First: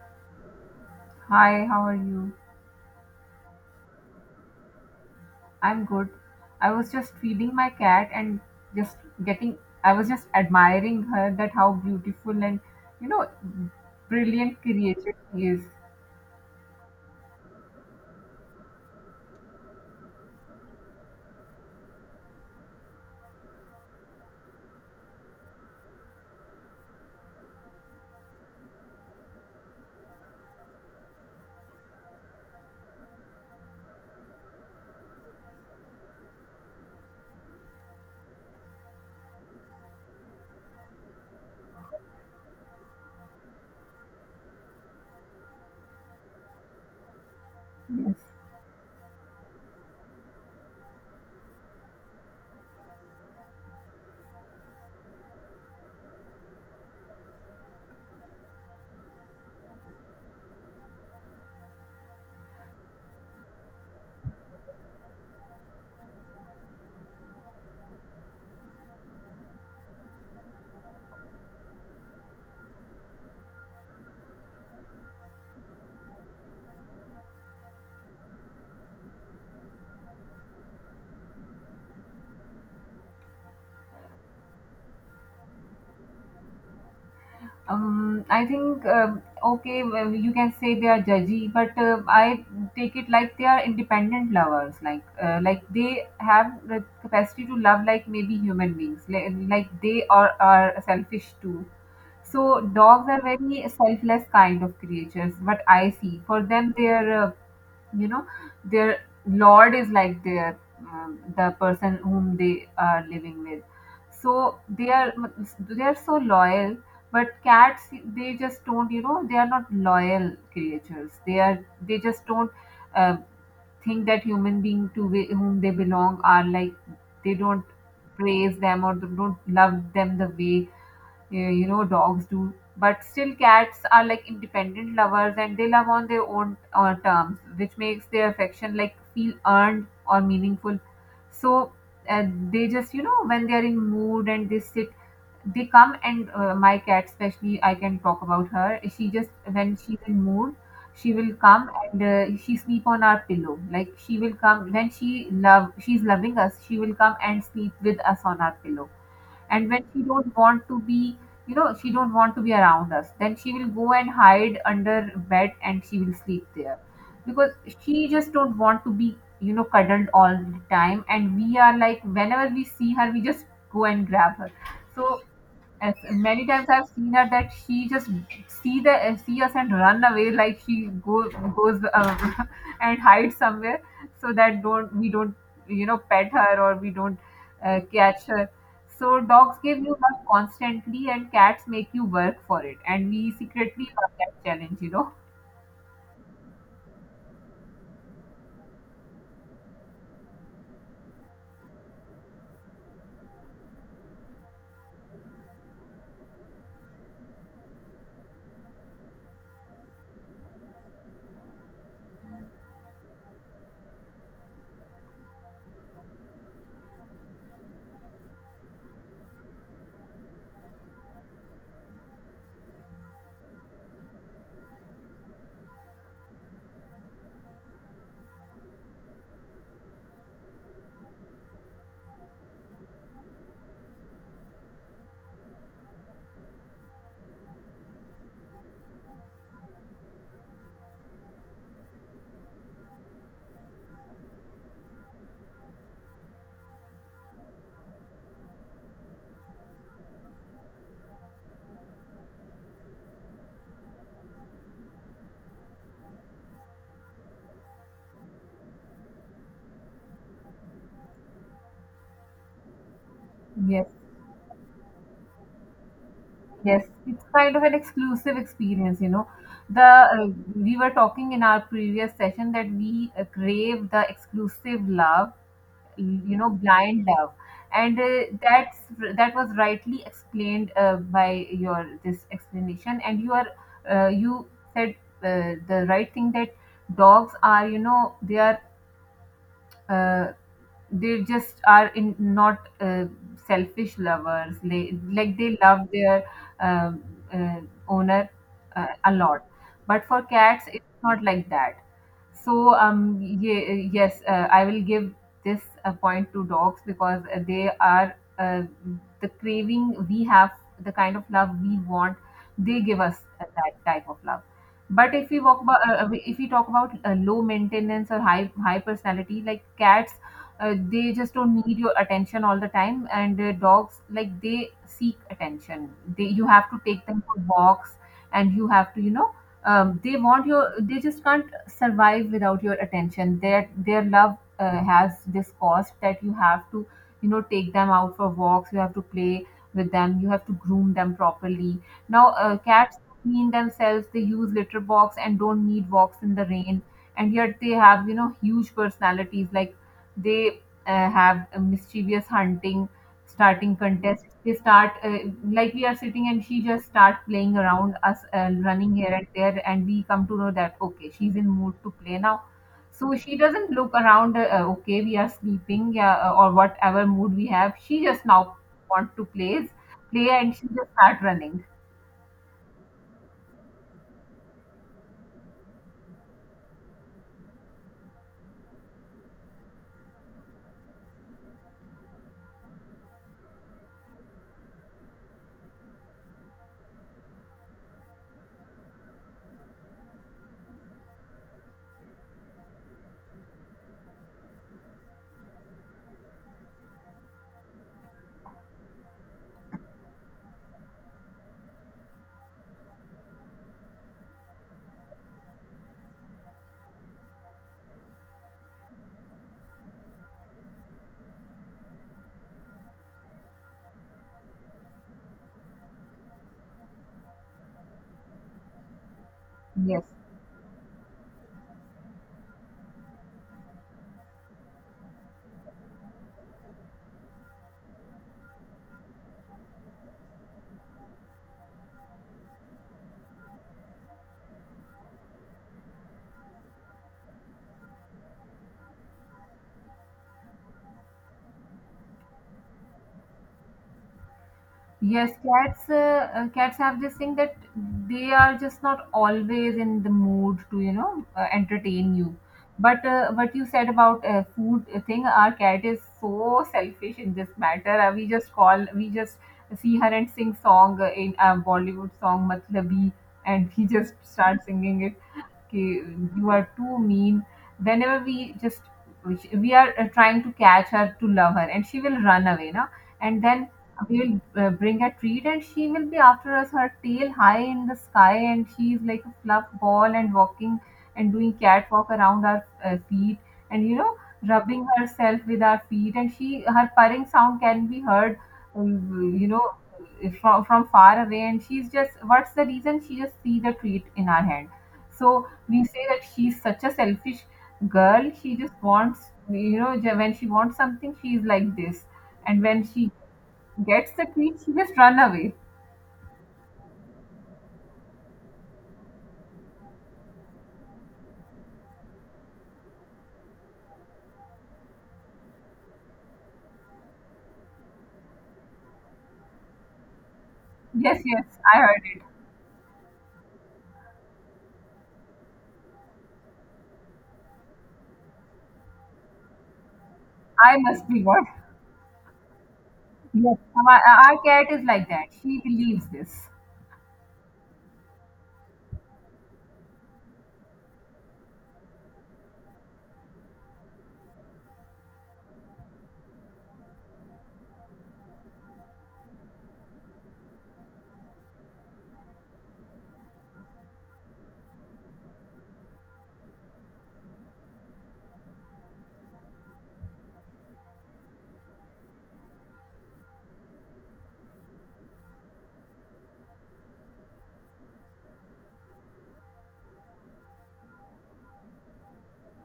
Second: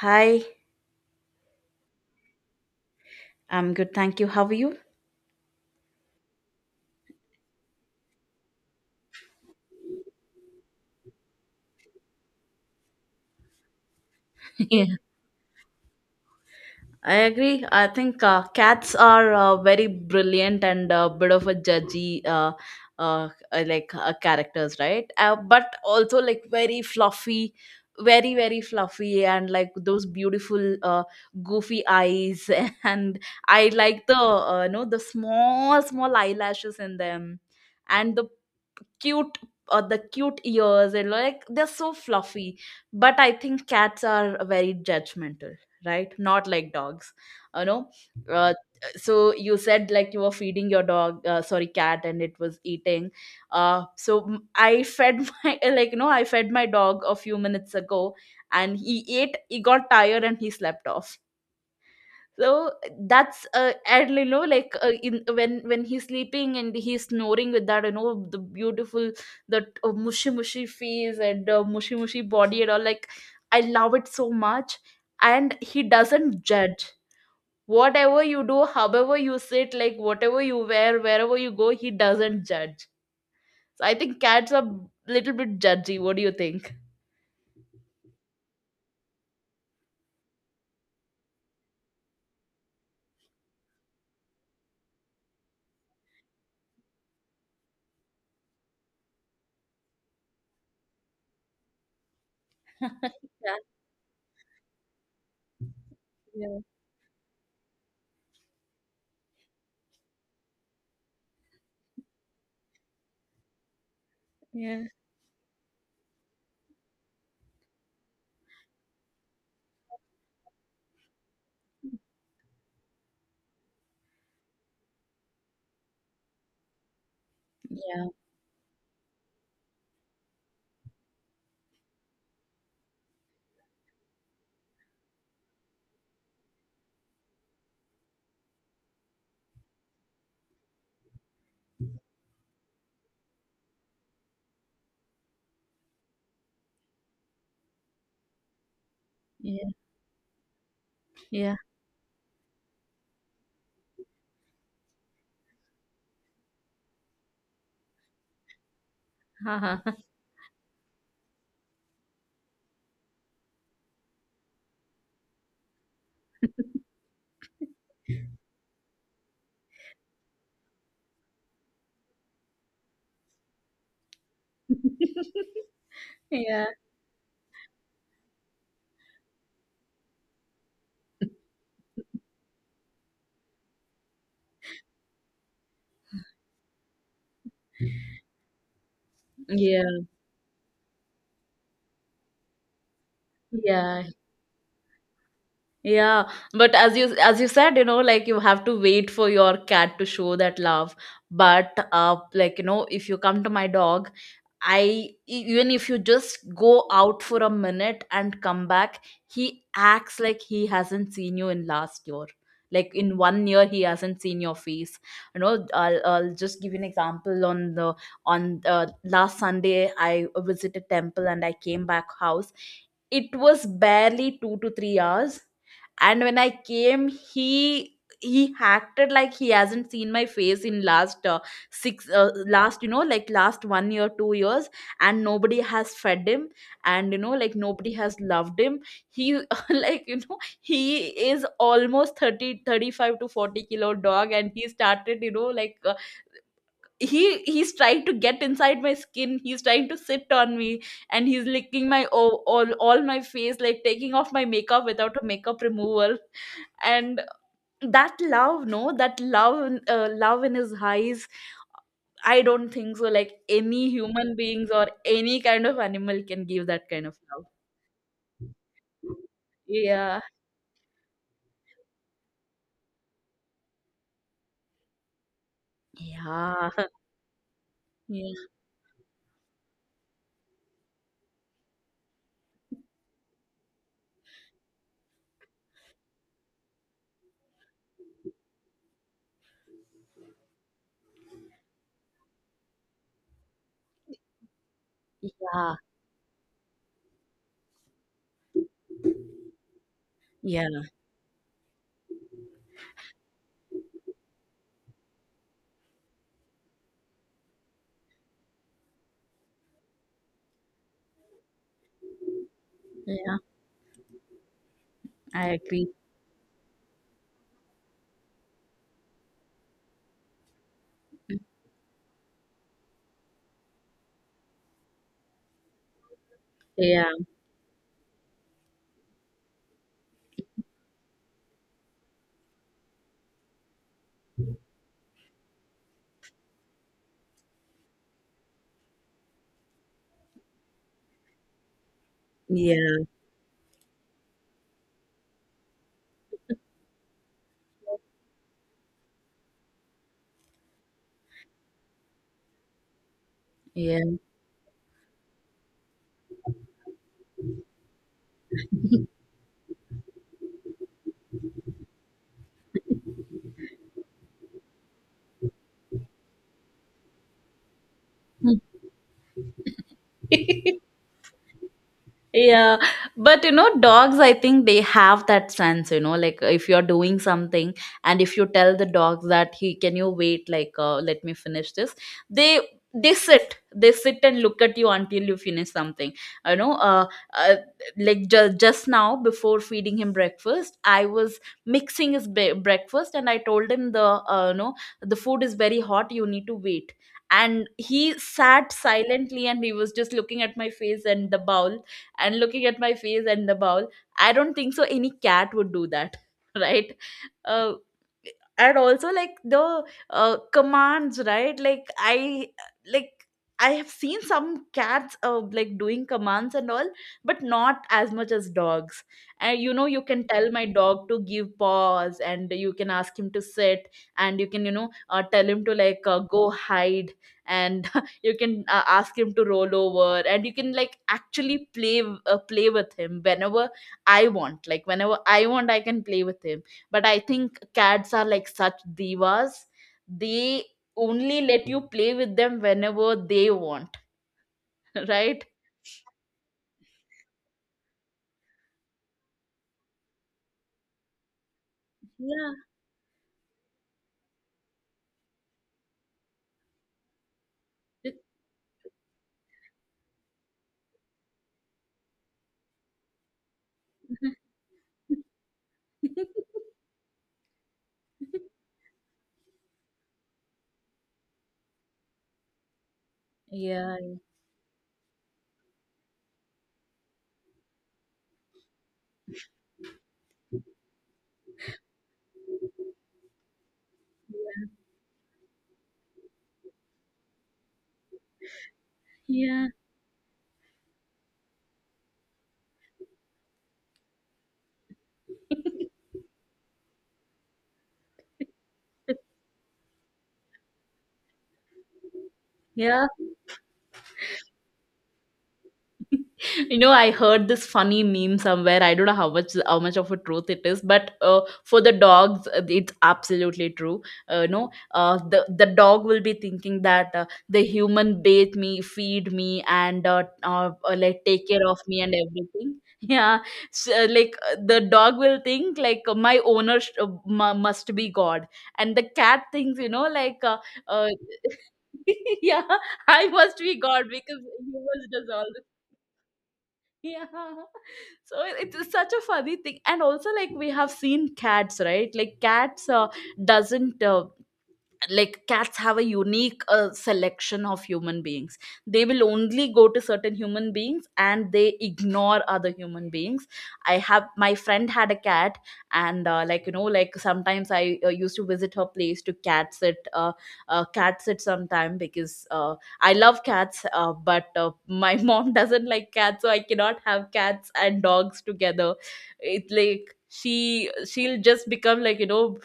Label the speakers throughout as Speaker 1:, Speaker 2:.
Speaker 1: Hi,
Speaker 2: Hi, how are you?
Speaker 1: I'm good. Thank you. How are you?
Speaker 2: I'm good. I was just feeding my cat and just getting, I was just admiring her that how beautiful and, you know, brilliant
Speaker 1: Yeah.
Speaker 2: creature she is.
Speaker 1: I agree. I think cats are very brilliant and a bit of a judgy, like characters, right? But also like very fluffy, very very fluffy, and like those beautiful goofy eyes. And I like the you know the small small eyelashes in them, and the cute cute ears, and like they're so fluffy, but I think cats are very judgmental, right? Not like dogs, you know?
Speaker 2: Yes.
Speaker 1: Uh, so you said like you were feeding your dog, sorry, cat, and it was eating. I fed my like you know I fed my dog a few minutes ago, and he ate, he got tired, and he slept off. So that's and you know like in when he's sleeping and he's snoring with that, the beautiful, that mushy mushy face, and mushy mushy body, and all, like, I love it so much. And he doesn't judge, whatever you do, however you sit, like whatever you wear, wherever you go, he doesn't judge. So I think cats are little bit judgy. What do you think?
Speaker 2: I think, okay, well, you can say they are judgy, but I take it like they are independent lovers. Like they have the capacity to love like maybe human beings. Like they are selfish too. So dogs are
Speaker 1: Yeah,
Speaker 2: very selfless kind of creatures. What I see for
Speaker 1: yeah,
Speaker 2: them, their you know their lord is like their the person whom they are living with. So
Speaker 1: yeah,
Speaker 2: they are so loyal. But cats, they just don't they are not loyal creatures. They just don't uh, think that human being to whom they belong are like they don't
Speaker 1: yeah,
Speaker 2: praise them or don't love them the way yeah, dogs do, but still cats are like independent lovers and they love on their own terms, which makes their affection like feel earned or meaningful. So uh, they just when they are in mood and they sit, they come and my cat especially, I can talk about her. She just,
Speaker 1: yeah.
Speaker 2: when she's in mood, she will come and she sleep on our pillow. Like she will come when she love, she's loving us, she will come and sleep with us on our pillow. And
Speaker 1: Uh-huh.
Speaker 2: when she don't want to be, she don't want to be around us, then she will go and hide under bed and she will sleep there, because she just don't want to be cuddled all the time, and we are like whenever we see her we just go and grab her. So as many
Speaker 1: Yeah.
Speaker 2: times I've seen her that she just see the, see us and run away. Like she go goes and hide somewhere, so that don't we don't pet her or we don't catch her. So dogs give you
Speaker 1: Yeah.
Speaker 2: love constantly and cats make you work for it. And we secretly
Speaker 1: Yeah.
Speaker 2: love that challenge, you know.
Speaker 1: Yeah, but as you said, like, you have to wait for your cat to show that love. But like, if you come to my dog, I even if you just go out for a minute and come back, he acts like he hasn't seen you in last year. Like in one year, he hasn't seen your face. You know, I'll just give you an example. On last Sunday, I visited temple and I came back house. It was barely 2 to 3 hours, and when I came, he acted like he hasn't seen my face in last six, last, like last one year, 2 years, and nobody has fed him, and like nobody has loved him. He, he is almost 35 to 40 kilo dog. And he started, he's trying to get inside my skin, he's trying to sit on me, and he's licking my all my face, like taking off my makeup without a makeup removal. And that love, no, that love, love in his eyes, I don't think so like
Speaker 2: Yes,
Speaker 1: any human beings or any kind of animal can give
Speaker 2: yes,
Speaker 1: that kind of
Speaker 2: it's
Speaker 1: love.
Speaker 2: kind of an exclusive experience, you know. The
Speaker 1: Yeah,
Speaker 2: We were talking in our previous session that we crave the exclusive love,
Speaker 1: yeah.
Speaker 2: blind love. And
Speaker 1: Yeah,
Speaker 2: that's, that was rightly explained by your this explanation. And you are, you said the right thing that dogs are, they are, uh, they just are in not selfish lovers. They like, they
Speaker 1: yeah,
Speaker 2: love their uh, uh, owner a lot. But for cats
Speaker 1: yeah,
Speaker 2: it's not like that. So um, yes, I will give this point to dogs because they are, the craving we have, the kind of love we want, they give us
Speaker 1: yeah,
Speaker 2: that type of love. But if we
Speaker 1: I
Speaker 2: walk about,
Speaker 1: agree.
Speaker 2: if we talk about low maintenance or high personality like cats, they just don't need your attention all the time. And dogs like, they seek attention. They, you have to take
Speaker 1: Yeah,
Speaker 2: them for walks, and you have to, you know, they want your, they just can't survive without your attention. Their love has this cost, that you have to, you know, take them out for walks, you have to play with them, you have to groom them properly. Now cats
Speaker 1: yeah,
Speaker 2: clean themselves, they use litter box, and don't need walks in the rain, and yet they have, you know, huge personalities. Like they have a mischievous hunting starting
Speaker 1: yeah.
Speaker 2: contest. They start like, we are sitting and she just start playing around us, running here and there, and we come to know that okay, she's in mood to play now. So she doesn't look around, okay we are sleeping, yeah, or whatever mood we have, she just now want to play, play, and she just start running.
Speaker 1: Yeah, but, you know, dogs, I think they have that sense, you know, like if you're doing something, and if you tell the dogs that, he, can you wait, like, let me finish this, they they sit, they sit and look at you until you finish something. You know, uh, uh like just now, before feeding him breakfast, I was mixing his breakfast, and I told him the you know the food is very hot, you need to wait. And he sat silently, and he was just looking at my face and the bowl, and looking at my face and the bowl. I don't think so any cat would do that, right? Uh, and also, like, the commands, right? Like I have seen some cats like doing commands and all, but not as much as dogs. And,
Speaker 2: Yes.
Speaker 1: you can tell my dog to give paws, and you can ask him to sit, and you can, tell him to, like, go hide, and you can, ask him to roll over, and you can like actually play with him whenever I want. Like whenever I want, I can play with him. But I think cats are like such divas. They only let you play with them whenever they want,
Speaker 2: Yes,
Speaker 1: right?
Speaker 2: cats. Cats have this thing that they are just not always in the mood to, you know, entertain you.
Speaker 1: Yeah.
Speaker 2: But what you said about food thing, our cat is so selfish in this matter. We just call, we just see her and sing song in a Bollywood song, Matlabi, and he just starts singing it. "Ki- you are too mean," whenever we just, we are trying to catch her to love her, and she will run away. Now and then
Speaker 1: Yeah,
Speaker 2: we will bring a treat, and she will be after us, her tail high in the sky, and she is like a fluff ball and walking and doing catwalk around our feet, and you know, rubbing herself with our feet. And she, her purring sound can be heard,
Speaker 1: yeah,
Speaker 2: you know,
Speaker 1: yeah.
Speaker 2: from far away. And she's just, what's the reason? She just see the treat in our hand. So we say that she's such a selfish girl. She just wants, you know, when she wants something, she's like this. And when
Speaker 1: Yeah.
Speaker 2: she gets the treat she just run away.
Speaker 1: You know, I heard this funny meme somewhere, I don't know how much of a truth it is, but for the dogs, it's absolutely true. No, the dog will be thinking that, the human bathe me, feed me, and,
Speaker 2: Yes,
Speaker 1: like,
Speaker 2: yes,
Speaker 1: take care
Speaker 2: I
Speaker 1: of me,
Speaker 2: heard
Speaker 1: and
Speaker 2: it.
Speaker 1: everything. Yeah. So, like, the dog will think, like, my owner sh- mu- must be God. And the cat thinks, like,
Speaker 2: I must
Speaker 1: uh,
Speaker 2: be god.
Speaker 1: yeah, I
Speaker 2: Yes,
Speaker 1: must be
Speaker 2: my,
Speaker 1: God,
Speaker 2: our
Speaker 1: because
Speaker 2: cat is like
Speaker 1: humans
Speaker 2: that,
Speaker 1: does all.
Speaker 2: she believes this.
Speaker 1: Yeah. So it's such a funny thing. And also, like, we have seen cats, right? Like, cats doesn't, like, cats have a unique selection of human beings. They will only go to certain human beings, and they ignore other human beings. I have, my friend had a cat, and, like, like, sometimes I used to visit her place to cat sit, cat sit sometime, because I love cats, but my mom doesn't like cats, so I cannot have cats and dogs together. It's like she'll just become, like,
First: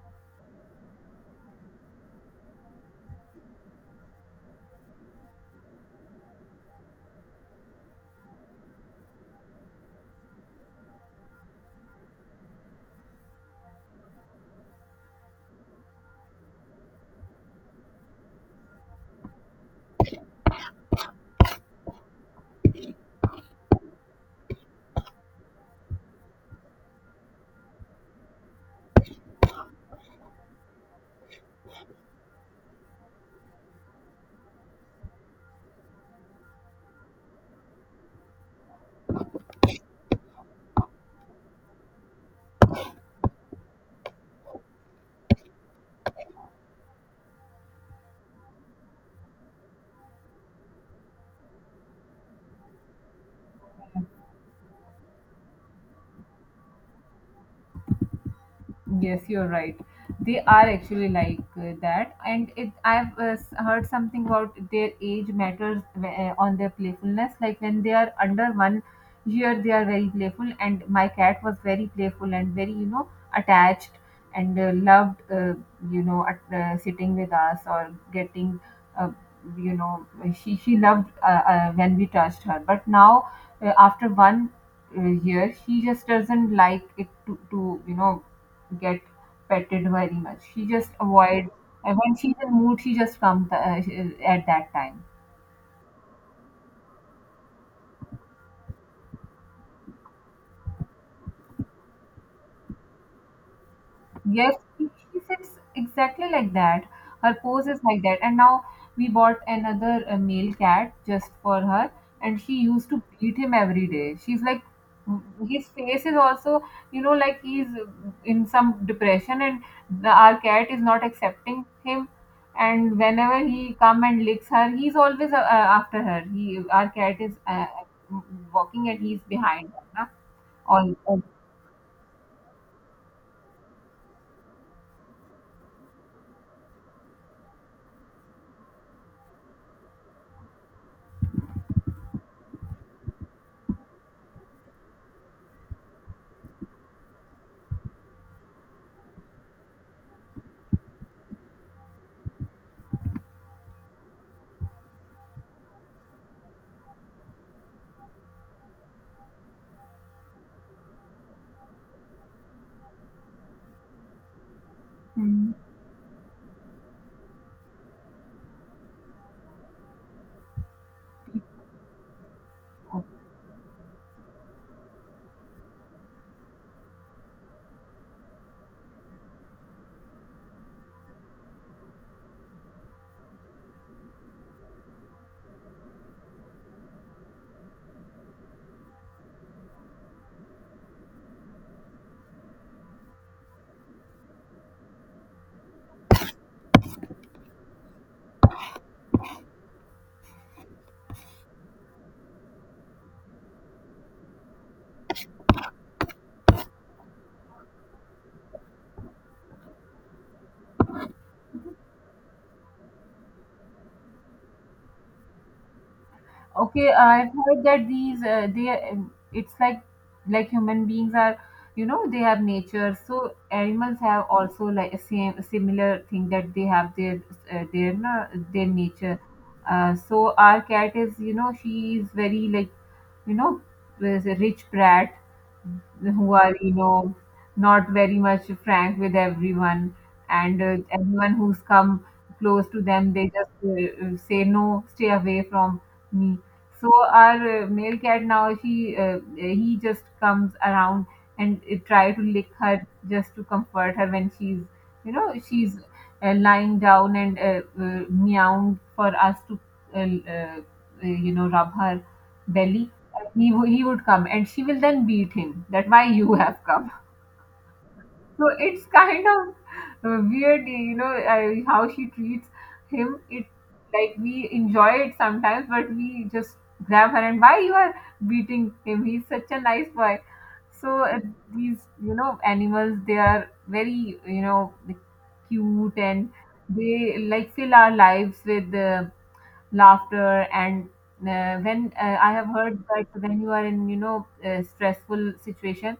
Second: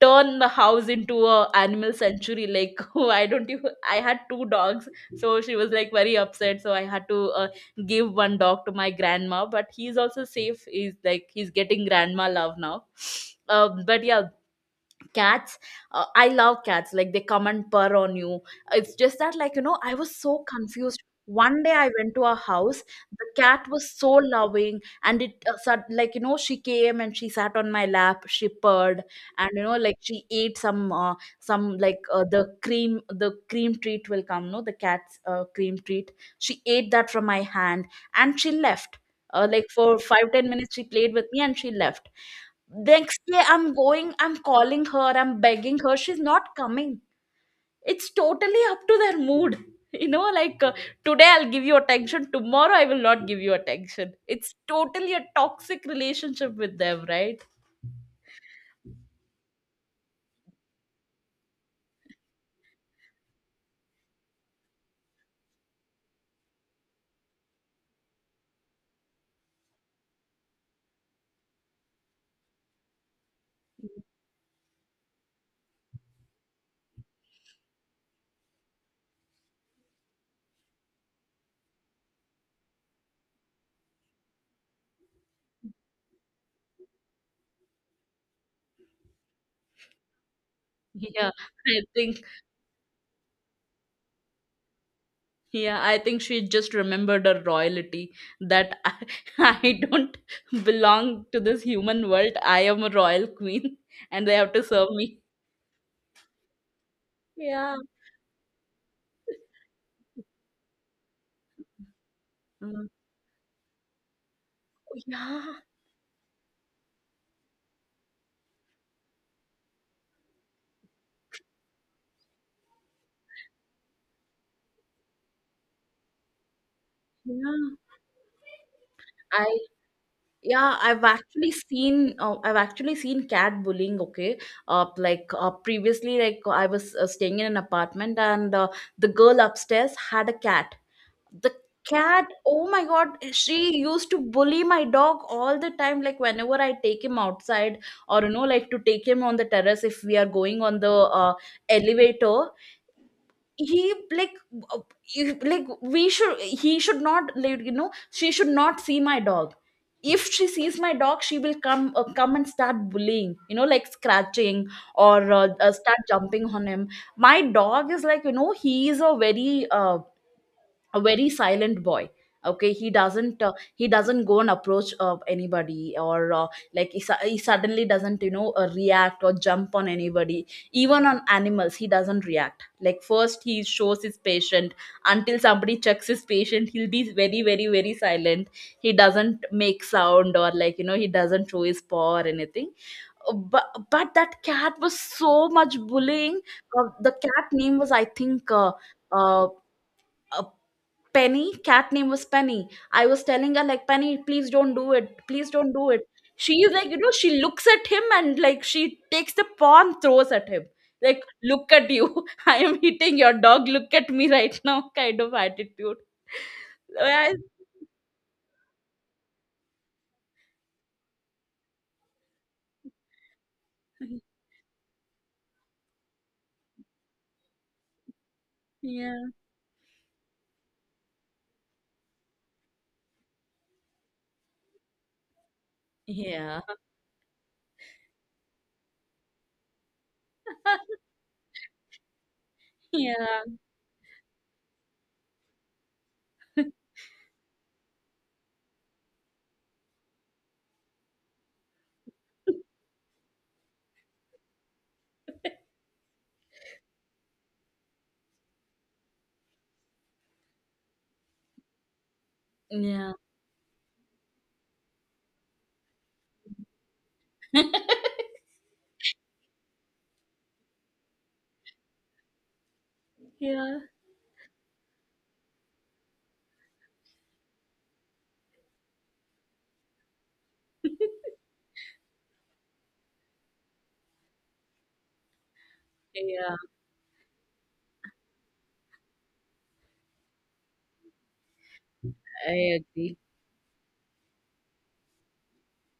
Speaker 1: turn the house into a animal sanctuary, like, why don't you. I had two dogs, so she was like very upset, so I had to give one dog to my grandma, but he's also safe, he's like, he's getting grandma love now. But yeah, cats, I love cats, like they come and purr on you. It's just that, like, I was so confused. One day I went to a house. The cat was so loving, and it, like, she came and she sat on my lap, she purred, and, like, she ate some, some, like, the cream treat will come, no, the cat's cream treat. She ate that from my hand, and she left. Like, for 5-10 minutes she played with me, and she left. Next day I'm going, I'm calling her, I'm begging her, she's not coming. It's totally up to their mood. Like, today I'll give you attention, tomorrow I will not give you attention. It's totally a toxic relationship with them, right?
Speaker 2: Yes, you're right. They are actually like that, and it. I've heard something about their age matters on their playfulness. Like when they are under 1 year, they are very playful, and my cat was very playful and very, you know, attached and loved, you know, at, sitting with us or getting, uh, you know, she loved when we touched her. But now, after one year, she just doesn't like it to, you know, get petted very much. She just
Speaker 1: Yeah,
Speaker 2: avoid.
Speaker 1: i
Speaker 2: And when
Speaker 1: think
Speaker 2: she's in mood, she just comes, at that time.
Speaker 1: yeah I think she just remembered her royalty, that I, I don't belong to this human world, I am a royal queen, and they have
Speaker 2: Yes,
Speaker 1: to serve me.
Speaker 2: she sits exactly like that. Her pose
Speaker 1: Yeah.
Speaker 2: is like that. And now we bought another male cat just for her, and she
Speaker 1: Mm.
Speaker 2: used to beat him every day. She's like, mm,
Speaker 1: Yeah.
Speaker 2: his face is also, you know, like he's in some depression, and the, our cat is not accepting him. And whenever he come and licks her, he's always after her. He, our cat is
Speaker 1: Yeah.
Speaker 2: walking, and he's
Speaker 1: I
Speaker 2: behind her, na?
Speaker 1: Yeah,
Speaker 2: All, all.
Speaker 1: I've actually seen cat bullying. Okay, like, previously, like, I was, staying in an apartment, and, the girl upstairs had a cat. The cat, oh my God, she used to bully my dog all the time. Like whenever I take him outside, or, like, to take him on the terrace, if we are going on the elevator, he like uh, if- like, we should, he should not, like, she should not see my dog. If she sees my dog, she will come, come and start bullying, like, scratching, or,
Speaker 2: Hmm.
Speaker 1: start jumping on him. My dog is, like, he is a very silent boy. Okay, he doesn't, he doesn't go and approach anybody, or, like, he suddenly doesn't, react or jump on anybody. Even on animals he doesn't react, like, first he shows his patient, until somebody checks his patient, he'll be very very very silent. He doesn't make sound, or, like, he doesn't show his paw or anything. But, but that cat was so much bullying. The cat name was, I think, uh, uh, Penny. Cat name was Penny. I was telling her, like, Penny, please don't do it. Please don't do it. She is, like, she looks at him, and like she takes the paw and throws at him. Like, look at you. I am hitting your dog. Look at me right now, kind of attitude.
Speaker 2: Okay, I've
Speaker 1: I-
Speaker 2: heard that these they, it's like human beings are, you know, they have nature. So animals have also like a same similar thing, that they have their their nature.
Speaker 1: Yeah.
Speaker 2: So our cat is, you know, she is very like, you know, there's a rich brat who are,
Speaker 1: Yeah.
Speaker 2: you know, not very much frank with everyone. And everyone who's come close to them, they
Speaker 1: Yeah.
Speaker 2: just say, "No, stay away from me." So, our male cat now, she he just comes around and try to lick her just to comfort her when she's, you know, she's lying down and meowing for us to, uh, uh, you know, rub her belly.
Speaker 1: Yeah.
Speaker 2: He, he would come, and she will then beat him, that why you have come. So it's kind of weird, you know, how she treats him. It,
Speaker 1: Yeah.
Speaker 2: like we enjoy it sometimes, but we just grab her, and why you are beating him, he's such a nice boy. So these, you know, animals, they are very, you know, cute, and
Speaker 1: Yeah.
Speaker 2: they like fill our lives with laughter. And when I have
Speaker 1: I
Speaker 2: heard
Speaker 1: agree.
Speaker 2: that when you are in, you know, a stressful situation,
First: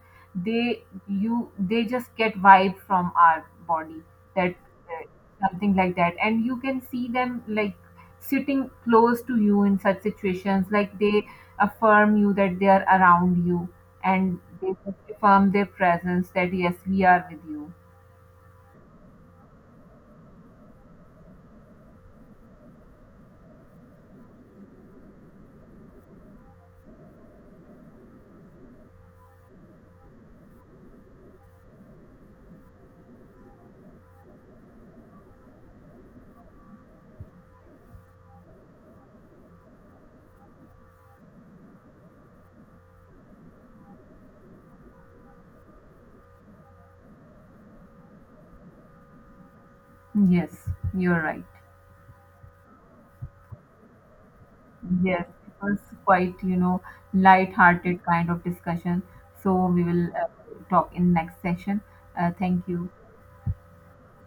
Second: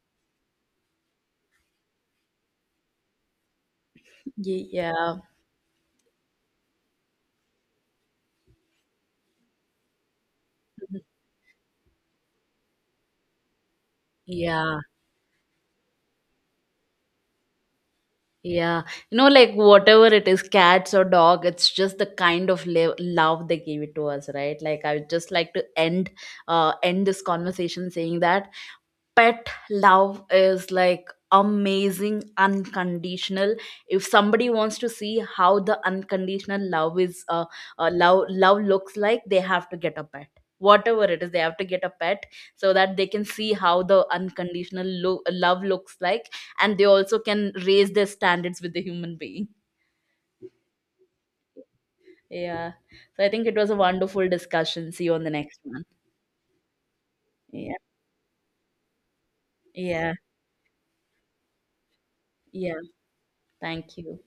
Speaker 2: they, you, they just get vibe from our body, that uh,
Speaker 1: Yeah.
Speaker 2: something like that. And you can see them like sitting close to you in such situations, like they affirm you that they are around you, and they
Speaker 1: Yeah.
Speaker 2: affirm their presence, that yes, we are with you.
Speaker 1: Yeah, you know, like whatever it is, cats or dog, it's just the kind of love they gave it to us, right? Like, I would just like to end this conversation saying that pet love is like amazing, unconditional. If somebody wants to see how the unconditional love looks like, they have to get a pet. Whatever it is, they have to get a pet, so that they can see how the unconditional love looks like. And they also can raise their standards with the human being.
Speaker 2: Yes, you're right.
Speaker 1: Yeah. So I think it was a wonderful discussion. See you on
Speaker 2: Yes,
Speaker 1: the
Speaker 2: it
Speaker 1: next
Speaker 2: was
Speaker 1: one.
Speaker 2: quite, you know,
Speaker 1: Yeah.
Speaker 2: light-hearted kind of discussion. So we will
Speaker 1: Yeah.
Speaker 2: talk in next session. Thank
Speaker 1: Yeah,
Speaker 2: you.
Speaker 1: thank you.